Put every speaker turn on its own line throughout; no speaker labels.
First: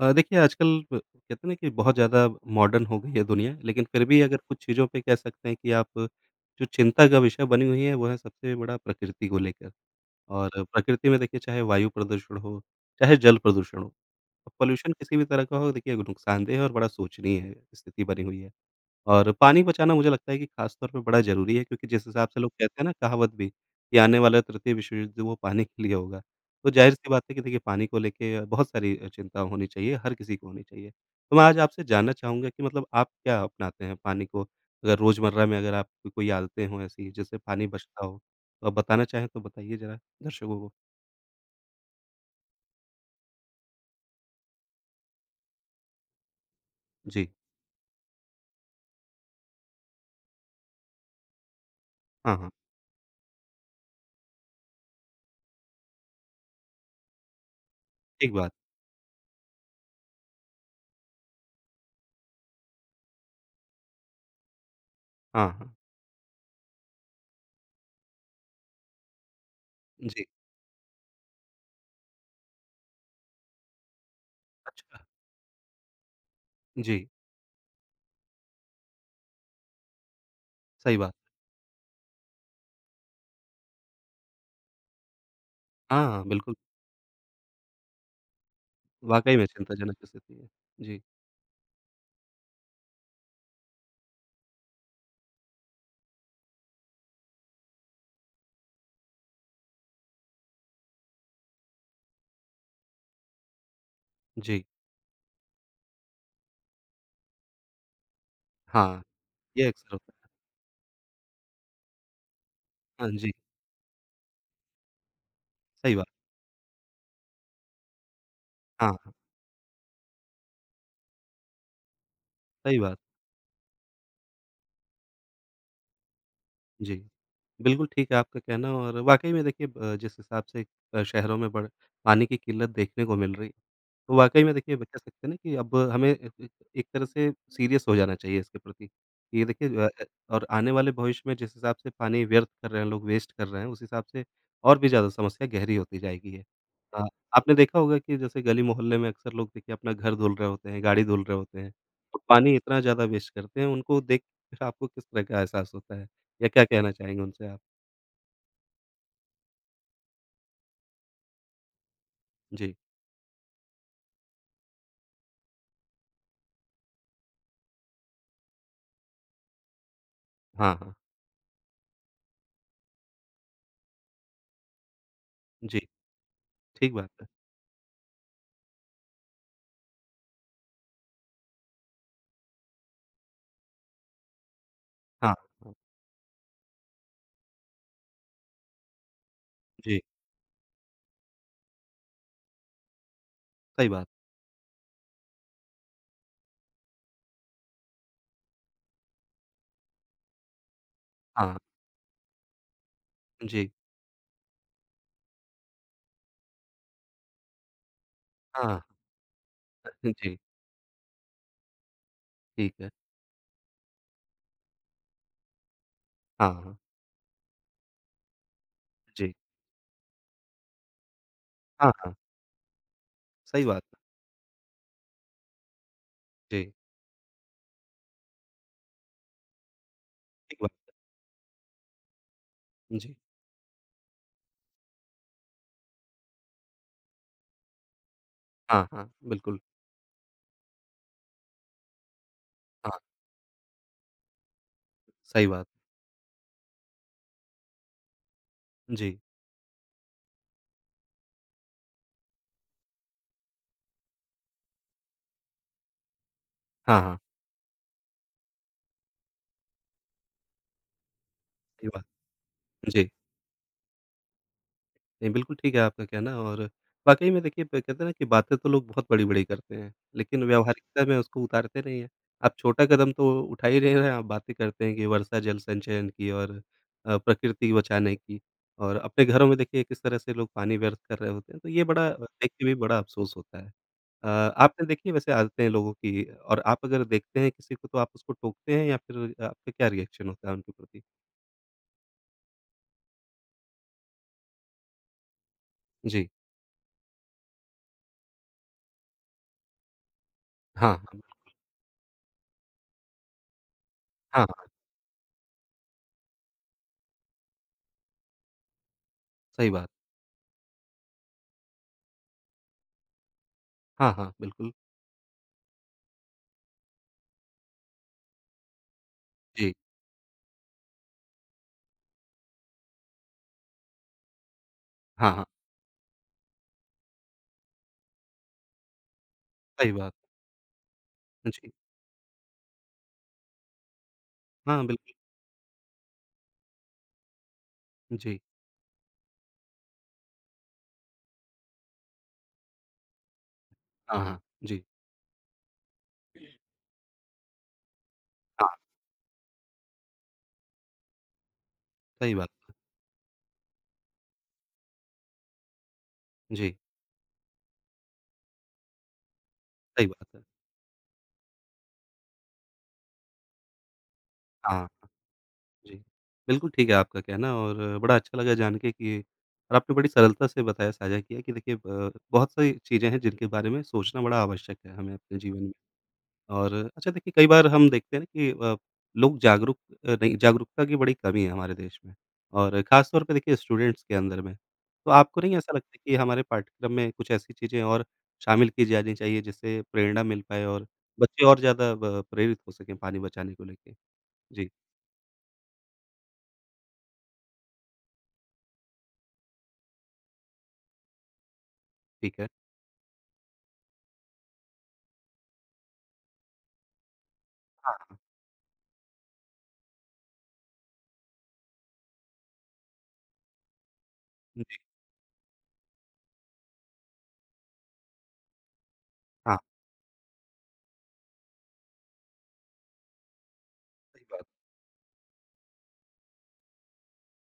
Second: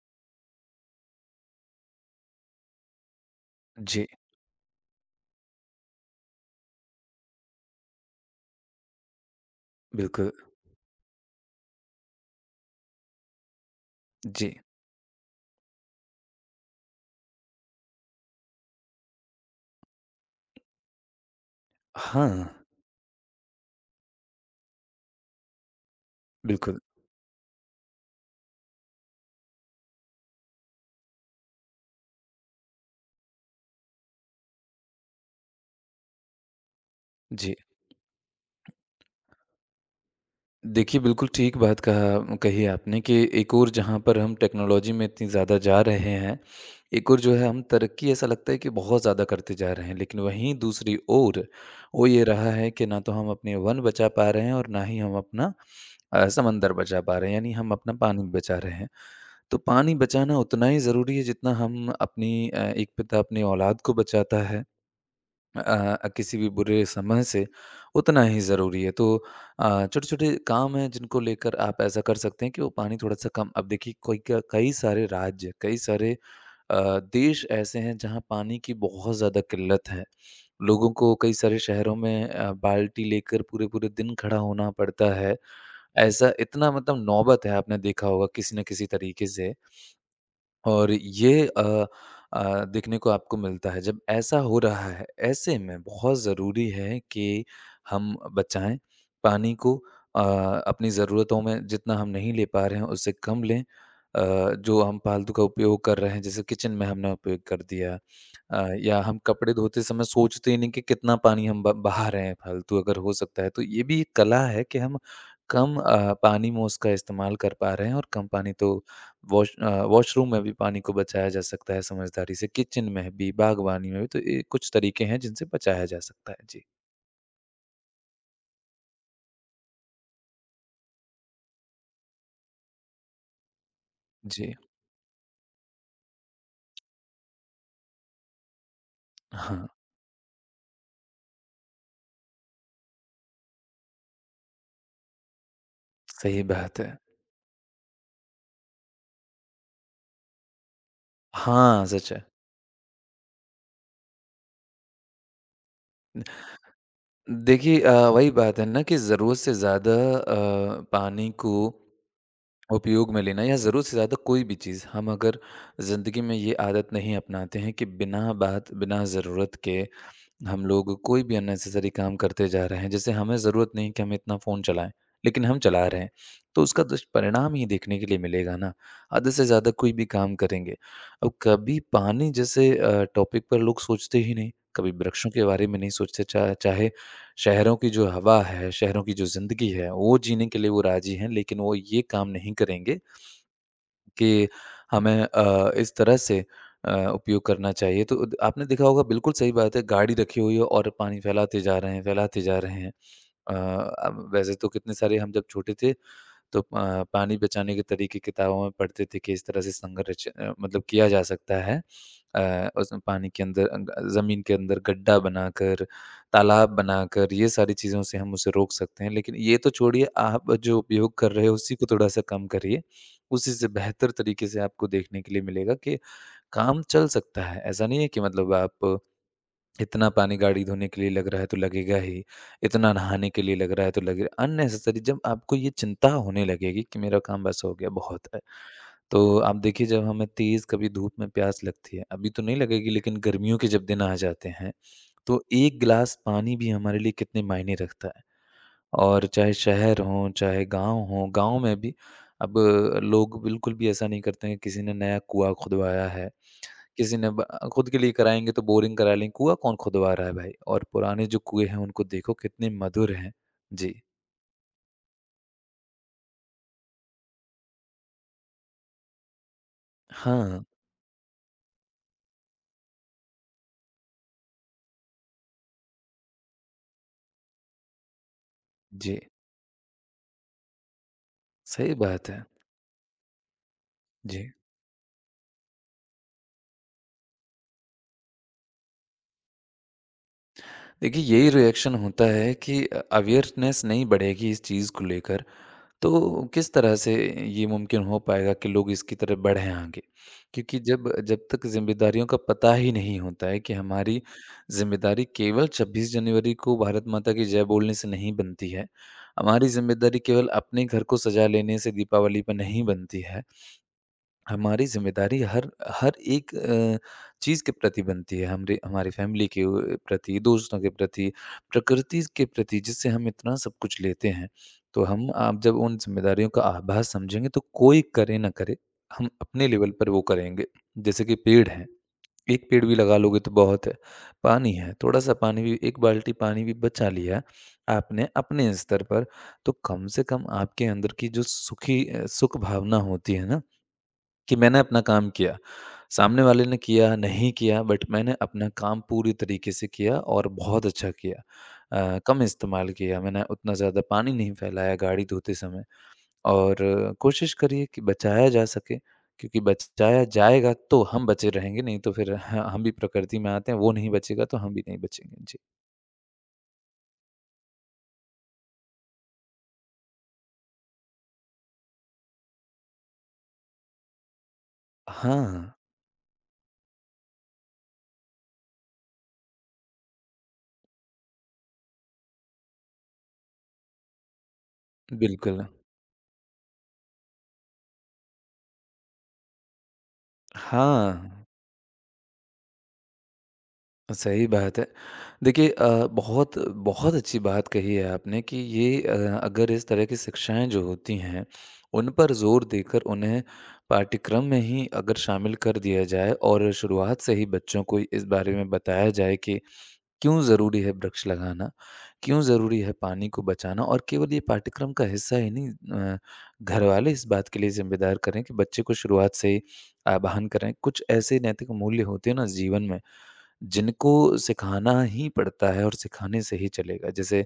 देखिए आजकल ब कहते हैं ना कि बहुत ज़्यादा मॉडर्न हो गई है दुनिया, लेकिन फिर
जी,
भी अगर कुछ चीज़ों पे कह सकते हैं कि आप जो चिंता का विषय बनी हुई है, वो है सबसे बड़ा प्रकृति को लेकर।
बिल्कुल,
और प्रकृति में देखिए चाहे वायु प्रदूषण हो, चाहे जल प्रदूषण हो,
जी।
पॉल्यूशन किसी भी तरह का हो देखिए नुकसानदेह और बड़ा सोचनीय है स्थिति बनी हुई है। और पानी बचाना मुझे लगता है कि खास तौर पे बड़ा ज़रूरी है क्योंकि जिस
हाँ,
हिसाब से लोग कहते हैं ना कहावत भी कि आने वाला तृतीय विश्व युद्ध वो पानी के लिए होगा। तो
बिल्कुल,
ज़ाहिर-सी बात है कि देखिए पानी को लेके बहुत सारी चिंता होनी चाहिए, हर किसी को होनी चाहिए। तो मैं आज आपसे जानना चाहूँगा कि मतलब आप क्या अपनाते हैं पानी को अगर रोज़मर्रा में अगर आपकी कोई आदतें हों ऐसी जिससे
जी।
पानी बचता हो? तो आप बताना चाहें तो बताइए ज़रा दर्शकों को?
देखिए, बिल्कुल ठीक बात कहा कही आपने कि एक ओर जहाँ पर हम टेक्नोलॉजी में इतनी ज़्यादा जा रहे हैं, एक ओर
जी।
जो है हम तरक्की ऐसा लगता है कि बहुत ज़्यादा करते जा रहे हैं, लेकिन वहीं दूसरी ओर वो ये
हाँ,
रहा
हाँ।
है कि ना तो हम अपने वन बचा पा रहे हैं और ना ही हम अपना समंदर बचा पा रहे हैं, यानी हम अपना पानी
ठीक बात।
बचा रहे हैं। तो पानी बचाना उतना ही ज़रूरी है जितना हम एक पिता अपनी औलाद को बचाता है।
हाँ, हाँ।
किसी भी बुरे समय से उतना ही ज़रूरी है। तो
जी।
छोटे-छोटे काम हैं जिनको लेकर आप ऐसा कर सकते हैं कि वो पानी थोड़ा-सा कम। अब देखिए कोई क कई
अच्छा।
सारे राज्य, कई सारे
जी,
देश ऐसे हैं जहाँ पानी की बहुत ज़्यादा किल्लत है। लोगों
सही
को
बात।
कई सारे शहरों में बाल्टी लेकर पूरे-पूरे दिन खड़ा होना पड़ता है।
हाँ, हाँ,
ऐसा
बिल्कुल।
इतना मतलब नौबत है आपने देखा होगा किसी न किसी तरीके
वाक़ई में
से।
चिंताजनक स्थिति है।
और
जी।
ये देखने को आपको मिलता है। जब ऐसा हो रहा है, ऐसे में बहुत ज़रूरी है कि हम बचाएँ पानी को। अ, अपनी ज़रूरतों में जितना हम नहीं ले पा रहे हैं, उससे कम लें।
जी,
जो हम फालतू का उपयोग कर रहे हैं, जैसे किचन में हमने उपयोग कर दिया, या
हाँ,
हम कपड़े
ये
धोते
अक्सर
समय
होता है।
सोचते ही नहीं कि कितना पानी हम ब बहा रहे हैं फालतू, अगर
हाँ
हो
जी,
सकता है। तो ये भी एक कला है कि हम कम
सही बात।
पानी में उसका इस्तेमाल कर पा रहे हैं और कम पानी। तो
हाँ, हाँ,
वॉशरूम में भी पानी को बचाया जा सकता है समझदारी से,
सही
किचन
बात।
में भी, बागवानी में भी, तो ये कुछ तरीके हैं जिनसे बचाया जा सकता है। जी,
जी। बिल्कुल ठीक है आपका कहना और वाक़ई में देखिए जिस हिसाब से शहरों में बड़ पानी की किल्लत देखने को मिल रही है, तो वाक़ई
जी।
में देखिए कह सकते हैं ना कि अब हमें ए ए एक तरह से सीरियस हो जाना चाहिए इसके प्रति। ये
हाँ,
देखिए और आने वाले भविष्य में जिस हिसाब से पानी व्यर्थ कर रहे हैं लोग, वेस्ट कर रहे हैं, उस हिसाब से और भी ज़्यादा समस्या गहरी होती जाएगी
सही
ये।
बात है।
अ, आपने देखा होगा कि जैसे गली-मोहल्ले में अक्सर लोग देखिए अपना घर धुल रहे होते हैं, गाड़ी धुल रहे होते हैं,
हाँ, सच
तो
है।
पानी इतना ज़्यादा वेस्ट करते हैं, उनको देख कर आपको किस तरह का एहसास होता है? या क्या कहना चाहेंगे उनसे आप?
देखिए वही बात है ना कि ज़रूरत से ज़्यादा पानी को
जी।
उपयोग में लेना या ज़रूरत से ज़्यादा कोई भी चीज़, हम अगर ज़िंदगी में ये आदत नहीं अपनाते हैं कि बिना बात, बिना ज़रूरत के हम
हाँ, हाँ।
लोग कोई भी अननेसेसरी काम करते जा रहे हैं। जैसे हमें ज़रूरत नहीं कि हम इतना फ़ोन चलाएं, लेकिन हम
जी,
चला रहे हैं, तो उसका
ठीक बात है।
दुष्परिणाम ही देखने के लिए मिलेगा ना। आधे से ज़्यादा कोई भी काम करेंगे। अब कभी पानी जैसे टॉपिक पर लोग सोचते ही नहीं, कभी वृक्षों
हाँ,
के बारे
हाँ।
में नहीं सोचते चाहे शहरों की जो हवा है, शहरों की जो ज़िंदगी है
जी,
वो जीने के लिए वो राजी हैं, लेकिन वो ये काम नहीं करेंगे
सही बात।
कि हमें इस तरह से उपयोग करना चाहिए। तो द आपने देखा होगा, बिल्कुल सही बात है, गाड़ी रखी हुई है और पानी
हाँ, हाँ,
फैलाते जा रहे हैं, फैलाते जा रहे हैं। अ,
जी।
अब वैसे तो कितने सारे हम जब छोटे थे तो पानी बचाने के तरीके किताबों में
हाँ,
पढ़ते थे कि इस तरह से संघर्ष
जी,
मतलब किया जा सकता है।
ठीक है।
उसमें पानी के अंदर ज़मीन के अंदर गड्ढा बनाकर,
हाँ,
तालाब
हाँ।
बनाकर ये सारी चीज़ों से हम उसे रोक सकते हैं। लेकिन
जी।
ये तो छोड़िए, आप जो उपयोग कर रहे हो उसी को
हाँ, हाँ,
थोड़ा-सा कम करिए। उसी
सही
से
बात है।
बेहतर तरीके से आपको देखने के लिए मिलेगा कि
जी,
काम चल सकता है। ऐसा नहीं है कि मतलब आप इतना पानी
ठीक
गाड़ी
बात
धोने के लिए लग रहा है तो लगेगा ही, इतना
है। जी।
नहाने के लिए लग रहा है तो लगेगा अननेसेसरी। जब आपको ये चिंता होने लगेगी कि मेरा काम बस हो गया, बहुत है।
हाँ, हाँ,
तो आप
बिल्कुल।
देखिए जब हमें तेज़ कभी धूप में प्यास लगती है, अभी तो नहीं लगेगी
हाँ,
लेकिन गर्मियों के जब दिन आ जाते हैं, तो
सही बात।
1 गिलास पानी भी हमारे लिए कितने मायने रखता है।
जी।
और चाहे शहर हो, चाहे गाँव हो, गाँव में भी अब लोग बिल्कुल भी ऐसा नहीं करते हैं। किसी ने नया कुआँ खुदवाया है,
हाँ,
किसी
हाँ,
ने ब खुद के लिए कराएँगे तो बोरिंग करा लें, कुआँ कौन खुदवा रहा है भाई? और पुराने जो कुएँ हैं
सही
उनको
बात।
देखो कितने
जी।
मधुर हैं। जी।
नहीं, बिल्कुल ठीक है आपका कहना और वाक़ई में देखिए ब कहते हैं ना कि बातें तो लोग बहुत बड़ी-बड़ी करते हैं, लेकिन
हाँ,
व्यावहारिकता में उसको उतारते नहीं हैं। आप छोटा कदम तो उठा ही नहीं रहे हैं, आप बातें करते हैं कि वर्षा जल संचयन की और प्रकृति को बचाने की और
जी,
अपने घरों में देखिए किस तरह से लोग पानी व्यर्थ कर रहे होते हैं, तो ये
सही
बड़ा
बात है।
देख के भी बड़ा अफ़सोस होता है।
जी।
आपने देखी है वैसे आदतें हैं लोगों की और आप अगर देखते हैं किसी को तो आप उसको टोकते हैं या फिर आपका क्या रिएक्शन होता है उनके प्रति?
देखिए यही रिएक्शन होता है कि अवेयरनेस नहीं बढ़ेगी इस चीज़ को लेकर,
जी।
तो किस तरह से ये मुमकिन हो पाएगा कि लोग इसकी तरफ बढ़ें आगे? क्योंकि
हाँ,
जब
हाँ,
जब तक ज़िम्मेदारियों का पता ही नहीं होता है कि हमारी
हाँ, हाँ,
ज़िम्मेदारी केवल 26 जनवरी को भारत माता की जय बोलने से नहीं बनती है। हमारी
सही बात।
ज़िम्मेदारी केवल अपने घर को सजा लेने से, दीपावली पे नहीं बनती है।
हाँ, हाँ, बिल्कुल।
हमारी ज़िम्मेदारी हर हर एक चीज़ के प्रति बनती है, हमरे हमारी फ़ैमिली के
जी।
प्रति, दोस्तों के प्रति, प्रकृति के प्रति जिससे हम इतना सब कुछ लेते हैं। तो हम
हाँ, हाँ।
आप जब उन ज़िम्मेदारियों का आभास समझेंगे तो कोई करे ना करे, हम अपने लेवल
सही
पर
बात।
वो करेंगे। जैसे कि पेड़
जी।
हैं, एक पेड़ भी लगा लोगे तो बहुत है। पानी
हाँ,
है,
बिल्कुल।
थोड़ा-सा पानी भी 1 बाल्टी पानी भी बचा लिया आपने
जी।
अपने स्तर पर, तो कम से कम आपके अंदर की जो सुख भावना होती है ना
हाँ, हाँ।
कि मैंने
जी।
अपना काम किया। सामने वाले ने किया, नहीं किया बट मैंने अपना
हाँ,
काम पूरी तरीके से किया और बहुत अच्छा किया।
सही
कम
बात है।
इस्तेमाल किया मैंने, उतना ज़्यादा पानी नहीं फैलाया गाड़ी धोते समय।
जी,
और कोशिश करिए कि बचाया जा सके, क्योंकि
सही
बचाया
बात है।
जाएगा तो हम बचे रहेंगे, नहीं तो फिर ह हम भी प्रकृति में आते हैं, वो नहीं बचेगा तो हम
हाँ,
भी नहीं
हाँ,
बचेंगे। जी।
जी। बिल्कुल ठीक है आपका कहना और बड़ा अच्छा लगा जान के कि और आपने बड़ी सरलता से बताया, साझा किया कि देखिए बहुत सारी चीज़ें हैं जिनके बारे में सोचना बड़ा आवश्यक है हमें अपने जीवन में।
हाँ,
और अच्छा देखिए कई बार हम देखते हैं ना कि लोग जागरूक नहीं जागरूकता की बड़ी कमी है हमारे देश में और ख़ास तौर पे देखिए स्टूडेंट्स के अंदर में। तो आपको नहीं
बिल्कुल।
ऐसा लगता कि हमारे पाठ्यक्रम में कुछ ऐसी चीज़ें और शामिल की जानी चाहिए जिससे प्रेरणा मिल पाए और
हाँ।
बच्चे और ज़्यादा ब प्रेरित हो सकें पानी बचाने को लेके?
सही
जी,
बात है। देखिए बहुत बहुत अच्छी बात कही है आपने कि ये अगर इस तरह की शिक्षाएँ जो होती हैं, उन पर
ठीक है।
ज़ोर देकर उन्हें पाठ्यक्रम में ही अगर शामिल कर दिया जाए और शुरुआत से ही बच्चों को
हाँ,
इस बारे में बताया जाए कि क्यों ज़रूरी है वृक्ष लगाना, क्यों ज़रूरी है पानी को बचाना। और केवल ये
जी,
पाठ्यक्रम का हिस्सा ही नहीं, अ, घरवाले इस बात के लिए ज़िम्मेदार करें कि बच्चे को शुरुआत से
हाँ,
ही आह्वान करें। कुछ ऐसे नैतिक मूल्य होते हैं ना जीवन में जिनको
सही बात।
सिखाना ही पड़ता है और सिखाने से ही चलेगा। जैसे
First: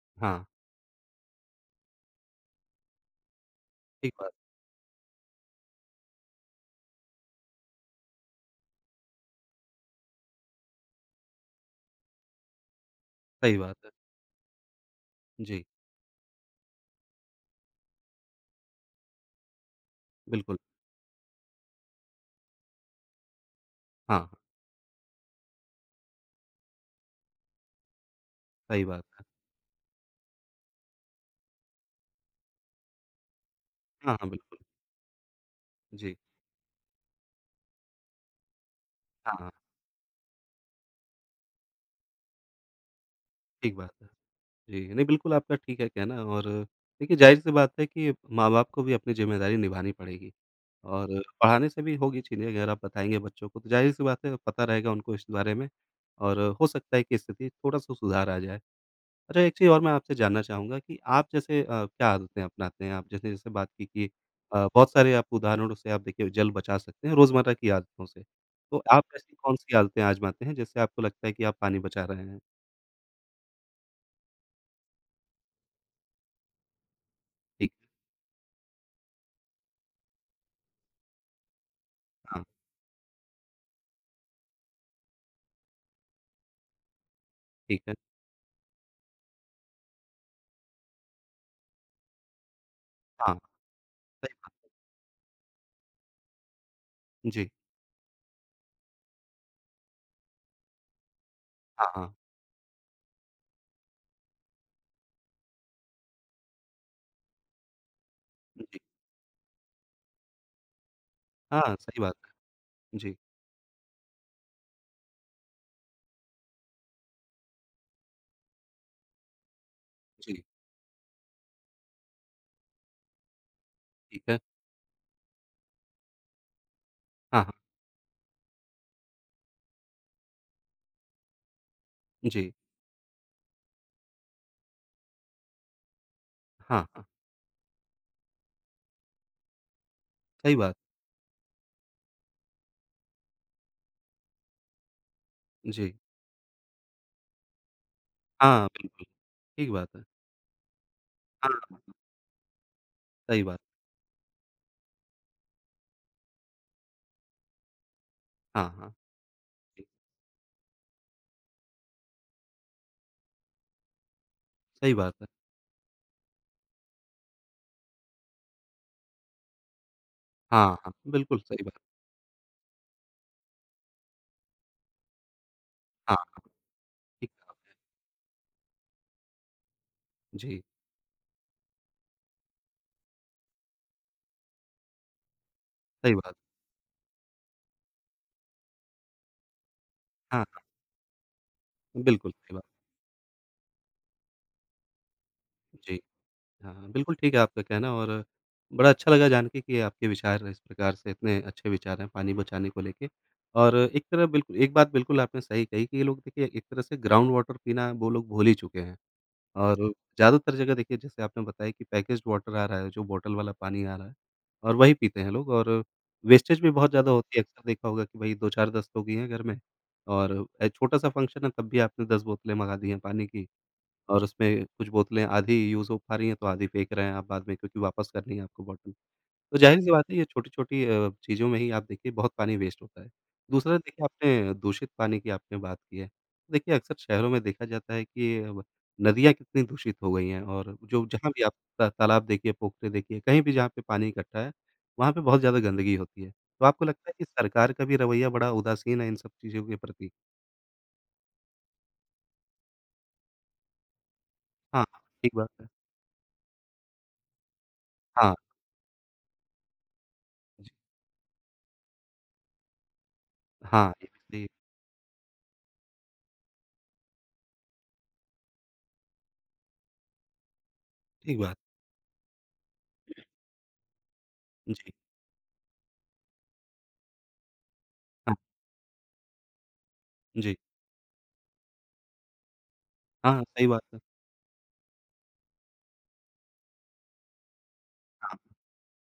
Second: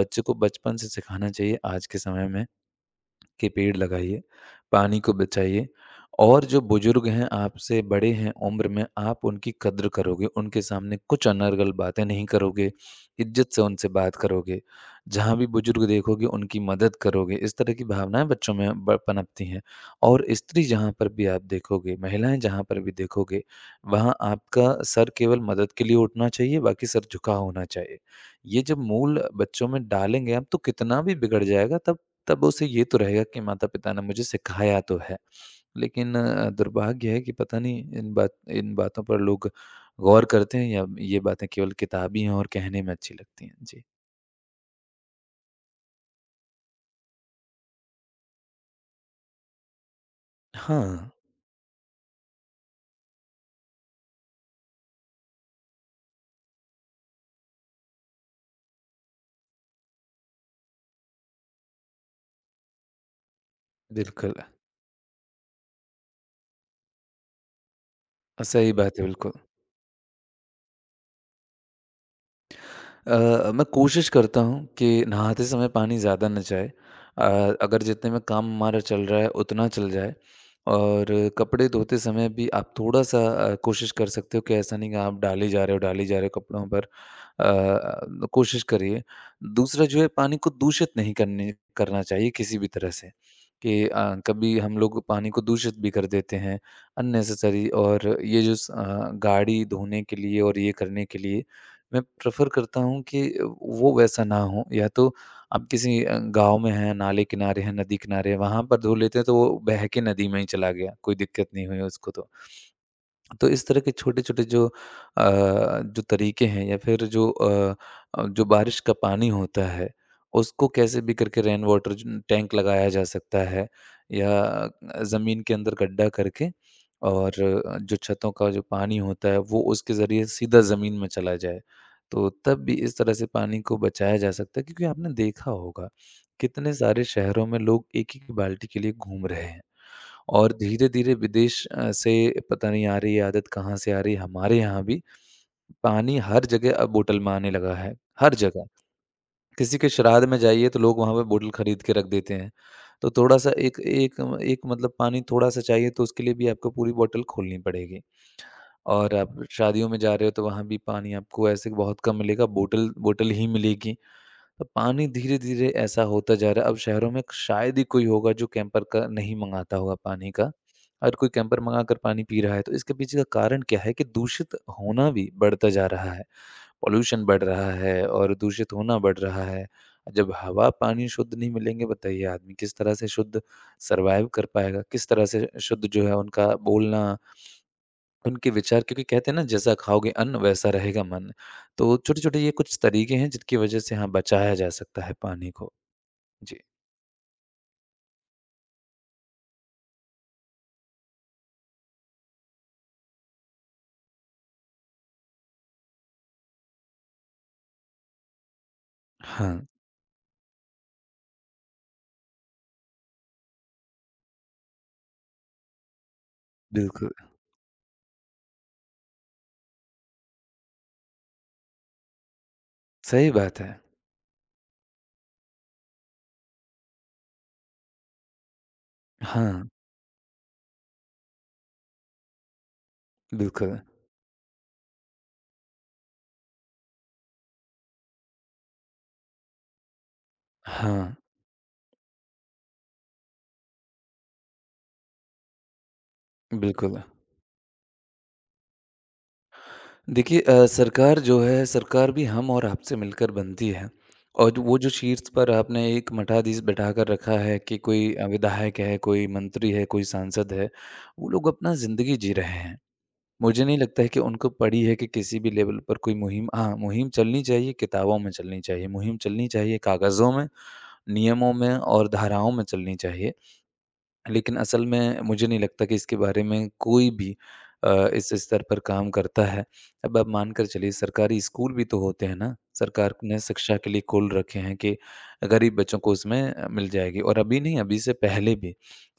बच्चे को
हाँ,
बचपन से सिखाना चाहिए आज के समय में के पेड़
ठीक
लगाइए,
बात,
पानी को बचाइए, और जो बुजुर्ग हैं, आपसे बड़े हैं उम्र में, आप उनकी कद्र करोगे, उनके सामने कुछ अनर्गल बातें नहीं करोगे, इज्जत
सही
से
बात
उनसे
है।
बात करोगे, जहाँ भी
जी,
बुजुर्ग देखोगे उनकी मदद करोगे, इस तरह की भावनाएँ बच्चों में ब पनपती हैं। और
बिल्कुल।
स्त्री जहाँ पर भी आप देखोगे, महिलाएँ जहाँ पर भी देखोगे, वहाँ
हाँ, हाँ,
आपका सर केवल मदद के लिए उठना चाहिए, बाकी सर झुका होना चाहिए। ये जब
सही बात
मूल
है।
बच्चों में डालेंगे आप तो कितना भी बिगड़ जाएगा, तब तब उसे ये तो रहेगा कि माता-पिता ने
हाँ,
मुझे
हाँ, बिल्कुल।
सिखाया तो है। लेकिन
जी,
दुर्भाग्य है कि पता नहीं इन बातों पर
हाँ,
लोग
हाँ,
गौर करते हैं या ये बातें केवल किताबी हैं और कहने में अच्छी लगती हैं।
ठीक
जी।
बात है। जी, नहीं बिल्कुल आपका ठीक है कहना और देखिए ज़ाहिर-सी बात है कि माँ-बाप को भी अपनी ज़िम्मेदारी निभानी पड़ेगी और
हाँ,
पढ़ाने से भी होगी चीज़ें अगर आप बताएँगे बच्चों को तो ज़ाहिर-सी बात है पता रहेगा उनको इस बारे में और हो सकता है कि स्थिति थोड़ा-सा सुधार आ जाए। अच्छा एक चीज़ और मैं आपसे जानना चाहूँगा कि आप जैसे क्या आदतें अपनाते हैं? आप जैसे जैसे बात की कि
बिल्कुल।
बहुत सारे आप उदाहरणों से आप देखिए जल बचा सकते हैं रोज़मर्रा की आदतों से।
सही
तो
बात
आप
है, बिल्कुल।
ऐसी कौन-सी आदतें आज़माते हैं जिससे आपको लगता है कि आप पानी बचा रहे हैं?
मैं कोशिश करता हूँ कि नहाते समय पानी ज़्यादा ना जाए, अ,
ठीक
अगर
है,
जितने में काम हमारा चल रहा है उतना चल जाए। और कपड़े धोते समय
हाँ,
भी आप थोड़ा सा कोशिश कर सकते हो कि ऐसा नहीं कि आप डाले जा रहे हो डाले जा रहे हो कपड़ों पर।
ठीक है।
कोशिश करिए। दूसरा जो है पानी को दूषित नहीं करने करना चाहिए किसी भी तरह से।
हाँ,
कि
सही
कभी
बात।
हम लोग पानी को दूषित भी कर देते हैं
जी।
अननेसेसरी। और ये जो गाड़ी धोने के लिए और ये करने के लिए
हाँ,
मैं
हाँ।
प्रेफ़र करता हूँ कि वो वैसा ना हो। या तो आप किसी गाँव में हैं, नाले किनारे हैं, नदी किनारे हैं, वहाँ
जी।
पर धो लेते हैं तो वो बह के नदी में ही चला गया, कोई दिक्कत नहीं
हाँ,
हुई
सही
उसको
बात
तो।
है। जी,
तो इस तरह के छोटे-छोटे जो तरीके हैं, या फिर जो बारिश का पानी होता है,
जी,
उसको कैसे भी करके रेन वाटर ज टैंक लगाया जा सकता है।
ठीक
या
है।
ज़मीन के अंदर गड्ढा करके और
हाँ, हाँ।
जो छतों का जो पानी होता है, वो उसके ज़रिए सीधा ज़मीन में चला जाए। तो
जी।
तब भी इस तरह से पानी को बचाया जा सकता है, क्योंकि आपने देखा होगा, कितने
हाँ,
सारे
हाँ।
शहरों में लोग एक ही बाल्टी के लिए घूम रहे हैं। और
सही बात।
धीरे-धीरे विदेश से पता नहीं आ रही है आदत कहाँ से आ रही है, हमारे यहाँ भी
जी।
पानी हर जगह अब बोतल में आने लगा है, हर जगह।
हाँ, बिल ठीक
किसी के
बात है।
श्राद्ध में जाइए तो लोग वहाँ पे बोतल
हाँ,
खरीद के रख देते हैं। तो
सही
थोड़ा-सा
बात।
एक एक एक मतलब पानी थोड़ा-सा चाहिए तो उसके लिए भी आपको पूरी बोतल खोलनी पड़ेगी।
हाँ, हाँ।
और आप
जी,
शादियों में जा रहे हो तो वहाँ भी पानी आपको ऐसे बहुत कम मिलेगा, बोतल बोतल ही मिलेगी। तो
सही
पानी
बात है।
धीरे-धीरे ऐसा होता जा रहा है, अब शहरों में शायद ही कोई होगा जो कैंपर का नहीं मँगाता होगा पानी का।
हाँ, हाँ।
हर कोई
बिल्कुल
कैंपर
सही बात।
मँगा कर पानी पी रहा है, तो इसके पीछे का कारण क्या है कि दूषित होना भी बढ़ता जा रहा है।
हाँ,
पॉल्यूशन
ठीक
बढ़ रहा
है।
है और दूषित होना बढ़ रहा है। जब
जी,
हवा, पानी शुद्ध नहीं मिलेंगे, बताइए आदमी किस तरह से शुद्ध सर्वाइव कर पाएगा? किस तरह से शुद्ध जो
सही
है
बात।
उनका बोलना उनके विचार क्योंकि कहते हैं ना जैसा खाओगे अन्न
हाँ,
वैसा रहेगा मन। तो
हाँ। बिल्कुल
छोटे-छोटे ये
सही बात।
कुछ तरीके हैं जिनकी वजह से हाँ, बचाया जा सकता है पानी को।
जी।
जी।
हाँ, हाँ। बिल्कुल ठीक है आपका कहना और बड़ा अच्छा लगा जान के कि आपके विचार इस प्रकार से इतने अच्छे विचार हैं पानी बचाने को लेके। और एक तरह बिल्कुल एक बात बिल्कुल आपने सही कही कि ये लोग देखिए एक तरह से ग्राउंड वाटर पीना वो लोग भूल ही चुके हैं।
हाँ,
और ज़्यादातर जगह देखिए जैसे आपने बताया कि पैकेज्ड वाटर आ रहा है, जो बॉटल वाला पानी आ रहा है और वही पीते हैं लोग और वेस्टेज भी बहुत
बिल्कुल।
ज़्यादा होती है। अक्सर देखा होगा कि भई 2-4 10 लोग ही हैं घर में और छोटा-सा फंक्शन है तब भी आपने 10 बोतलें मँगा दी हैं पानी
सही
की
बात है।
और उसमें कुछ बोतलें आधी यूज़ हो पा रही हैं, तो आधी फेंक रहे हैं आप बाद में क्योंकि वापस करनी है आपको बॉटल। तो
हाँ,
ज़ाहिर-सी बात है ये छोटी-छोटी चीज़ों में ही आप देखिए बहुत पानी वेस्ट होता है। दूसरा
बिल्कुल।
देखिए आपने दूषित पानी की आपने बात की है। देखिए अक्सर शहरों में देखा जाता है कि अब नदियाँ कितनी दूषित हो गई हैं और जो
हाँ,
जहाँ भी आप ता तालाब देखिए, पोखरे देखिए, कहीं भी जहाँ पे पानी इकट्ठा है, वहाँ पे बहुत ज़्यादा गंदगी होती है। तो आपको
बिल्कुल।
लगता है कि सरकार का भी रवैया बड़ा उदासीन है इन सब चीज़ों के प्रति?
देखिए सरकार जो है सरकार भी हम और आपसे मिलकर बनती है। और वो
हाँ,
जो शीर्ष
ठीक बात
पर
है।
आपने एक मठाधीश बैठा कर रखा है कि कोई
हाँ,
विधायक है, कोई मंत्री है, कोई सांसद है,
जी।
वो लोग अपना ज़िंदगी जी रहे हैं। मुझे नहीं
हाँ,
लगता है
ये भी
कि
सही है।
उनको पड़ी है कि किसी भी लेवल पर कोई मुहिम हाँ, मुहिम चलनी चाहिए, किताबों में चलनी चाहिए, मुहिम चलनी चाहिए कागज़ों में,
ठीक
नियमों
बात
में और धाराओं में चलनी चाहिए। लेकिन असल
जी।
में मुझे नहीं लगता कि इसके बारे में कोई भी इस
हाँ,
स्तर पर काम करता है। अब आप मान
जी।
कर चलिए सरकारी स्कूल भी तो होते हैं ना, सरकार ने
हाँ, सही
शिक्षा
बात
के
है।
लिए खोल रखे हैं कि गरीब बच्चों को उसमें मिल जाएगी और अभी नहीं, अभी से
हाँ।
पहले भी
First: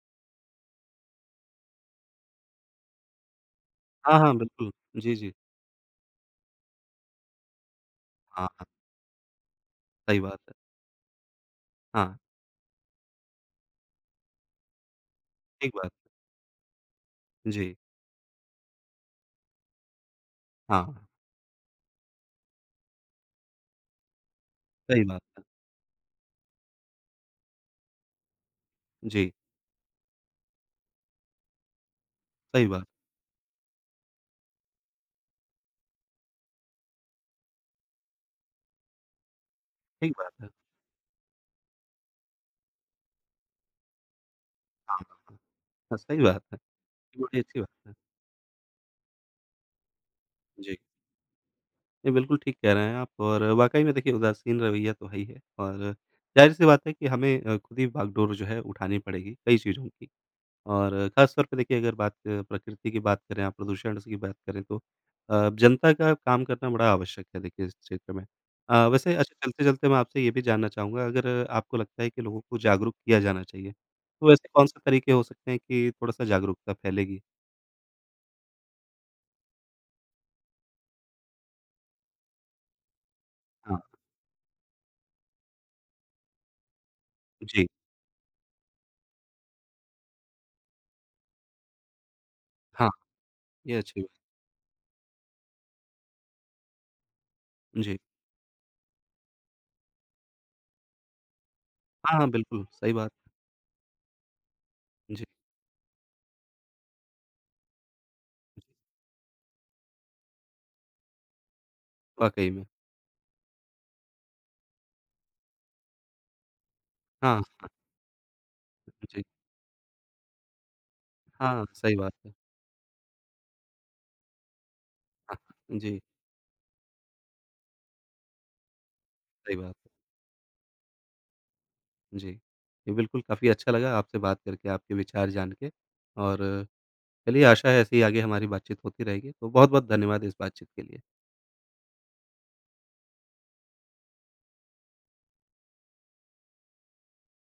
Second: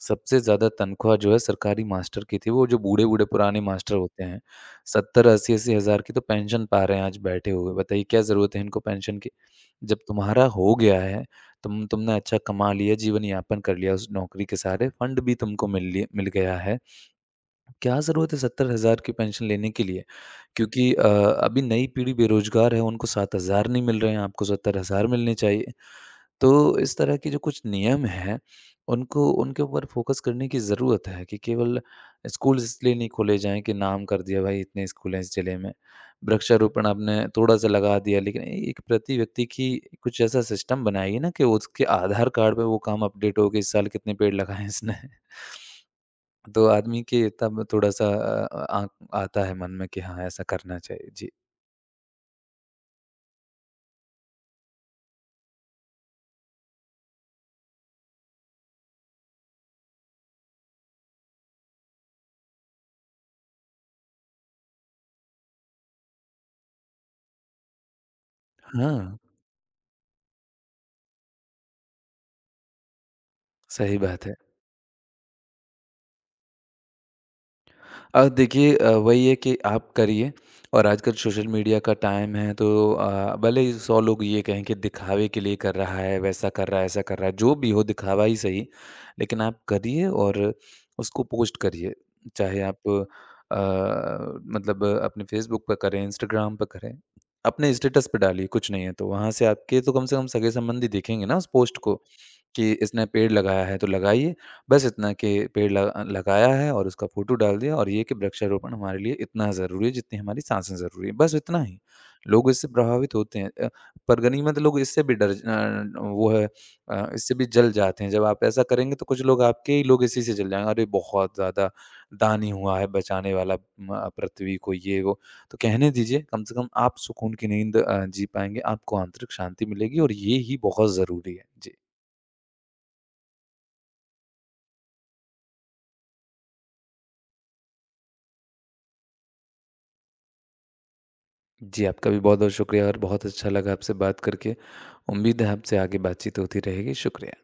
सबसे ज़्यादा तनख्वाह जो है सरकारी मास्टर की थी, वो जो बूढ़े-बूढ़े पुराने मास्टर
हाँ,
होते
हाँ,
हैं,
बिल्कुल। जी, जी।
70-80-80 हज़ार की तो पेंशन पा रहे हैं आज बैठे हुए, बताइए क्या ज़रूरत है
हाँ।
इनको पेंशन की? जब
सही बात
तुम्हारा
है।
हो गया है तुम
हाँ,
तुमने अच्छा कमा लिया, जीवन यापन कर लिया उस नौकरी के सहारे, फंड भी तुमको
ठीक
मिल
बात
लिए
है।
मिल गया है।
जी,
क्या ज़रूरत है 70,000 की पेंशन लेने के लिए?
हाँ,
क्योंकि अभी नई पीढ़ी बेरोज़गार है, उनको 7,000 नहीं मिल रहे हैं, आपको
सही
70,000
बात
मिलने
है।
चाहिए। तो इस तरह के जो कुछ नियम हैं, उनको
जी,
उनके ऊपर फोकस करने की ज़रूरत है कि केवल स्कूल
सही बात
इसलिए नहीं खोले जाएँ कि नाम कर दिया भाई इतने स्कूल हैं इस ज़िले में। वृक्षारोपण आपने थोड़ा-सा लगा दिया, लेकिन एक प्रति व्यक्ति की
ठीक
कुछ
बात
ऐसा
है।
सिस्टम बनाइए ना कि उसके आधार कार्ड पे वो काम अपडेट हो कि इस साल कितने पेड़ लगाए इसने।
हाँ, हाँ, हाँ, सही बात है।
तो आदमी के
ये बड़ी अच्छी
तब
बात है।
थोड़ा-सा आँख आता है मन में कि हाँ, ऐसा
जी,
करना चाहिए। जी।
ये बिल्कुल ठीक कह रहे हैं आप और वाक़ई में देखिए उदासीन रवैया तो है ही है और ज़ाहिर-सी बात है कि हमें खुद ही बागडोर जो है उठानी पड़ेगी कई चीज़ों की। और ख़ास तौर पे देखिए अगर बात प्रकृति की बात करें आप, प्रदूषण की बात करें तो जनता का काम करना बड़ा आवश्यक है देखिए इस क्षेत्र में।
हाँ।
वैसे अच्छा चलते-चलते मैं आपसे ये भी जानना चाहूँगा अगर आपको लगता है कि लोगों को जागरूक किया जाना चाहिए,
सही बात
तो
है।
वैसे कौन-से तरीके हो सकते हैं कि थोड़ा-सा जागरूकता फैलेगी?
देखिए वही है कि आप करिए और आजकल सोशल मीडिया का टाइम है तो भले ही
हाँ,
100 लोग ये कहें कि दिखावे के लिए कर रहा है, वैसा कर रहा है, ऐसा कर रहा है, जो
जी,
भी हो दिखावा ही सही, लेकिन आप करिए और उसको पोस्ट करिए। चाहे आप
हाँ,
अ,
ये अच्छी बात
मतलब अपने फ़ेसबुक पे करें, इंस्टाग्राम पे करें, अपने
जी।
स्टेटस पे डालिए, कुछ नहीं है तो। वहाँ से आपके तो कम से कम सगे-संबंधी देखेंगे ना उस पोस्ट को।
हाँ, हाँ, बिल्कुल,
कि
सही
इसने
बात।
पेड़ लगाया है तो लगाइए। बस इतना
जी,
कि पेड़ ल लगाया है और उसका फ़ोटो डाल दिया और ये कि वृक्षारोपण हमारे लिए इतना ज़रूरी है जितनी हमारी साँसें ज़रूरी हैं, बस इतना ही। लोग
वाक़ई में।
इससे प्रभावित होते हैं पर गनीमत लोग इससे भी वो है इससे
हाँ,
भी जल जाते हैं। जब आप ऐसा करेंगे तो कुछ
जी,
लोग आपके ही लोग इसी से जल जाएँगे, अरे! बहुत
हाँ,
ज़्यादा
सही बात है।
दानी हुआ है बचाने वाला म पृथ्वी को ये वो। तो कहने
जी,
दीजिए, कम से कम आप सुकून की नींद जी पाएँगे, आपको आंतरिक
सही
शांति
बात है।
मिलेगी और ये ही बहुत ज़रूरी है। जी।
जी। जी, बिल्कुल काफ़ी अच्छा लगा आपसे बात करके, आपके विचार जान के और चलिए आशा है ऐसे ही आगे हमारी बातचीत होती रहेगी। तो बहुत-बहुत धन्यवाद इस बातचीत के लिए।
जी, आपका भी बहुत-बहुत शुक्रिया और बहुत अच्छा लगा आपसे बात करके। उम्मीद है आपसे आगे बातचीत होती रहेगी। शुक्रिया।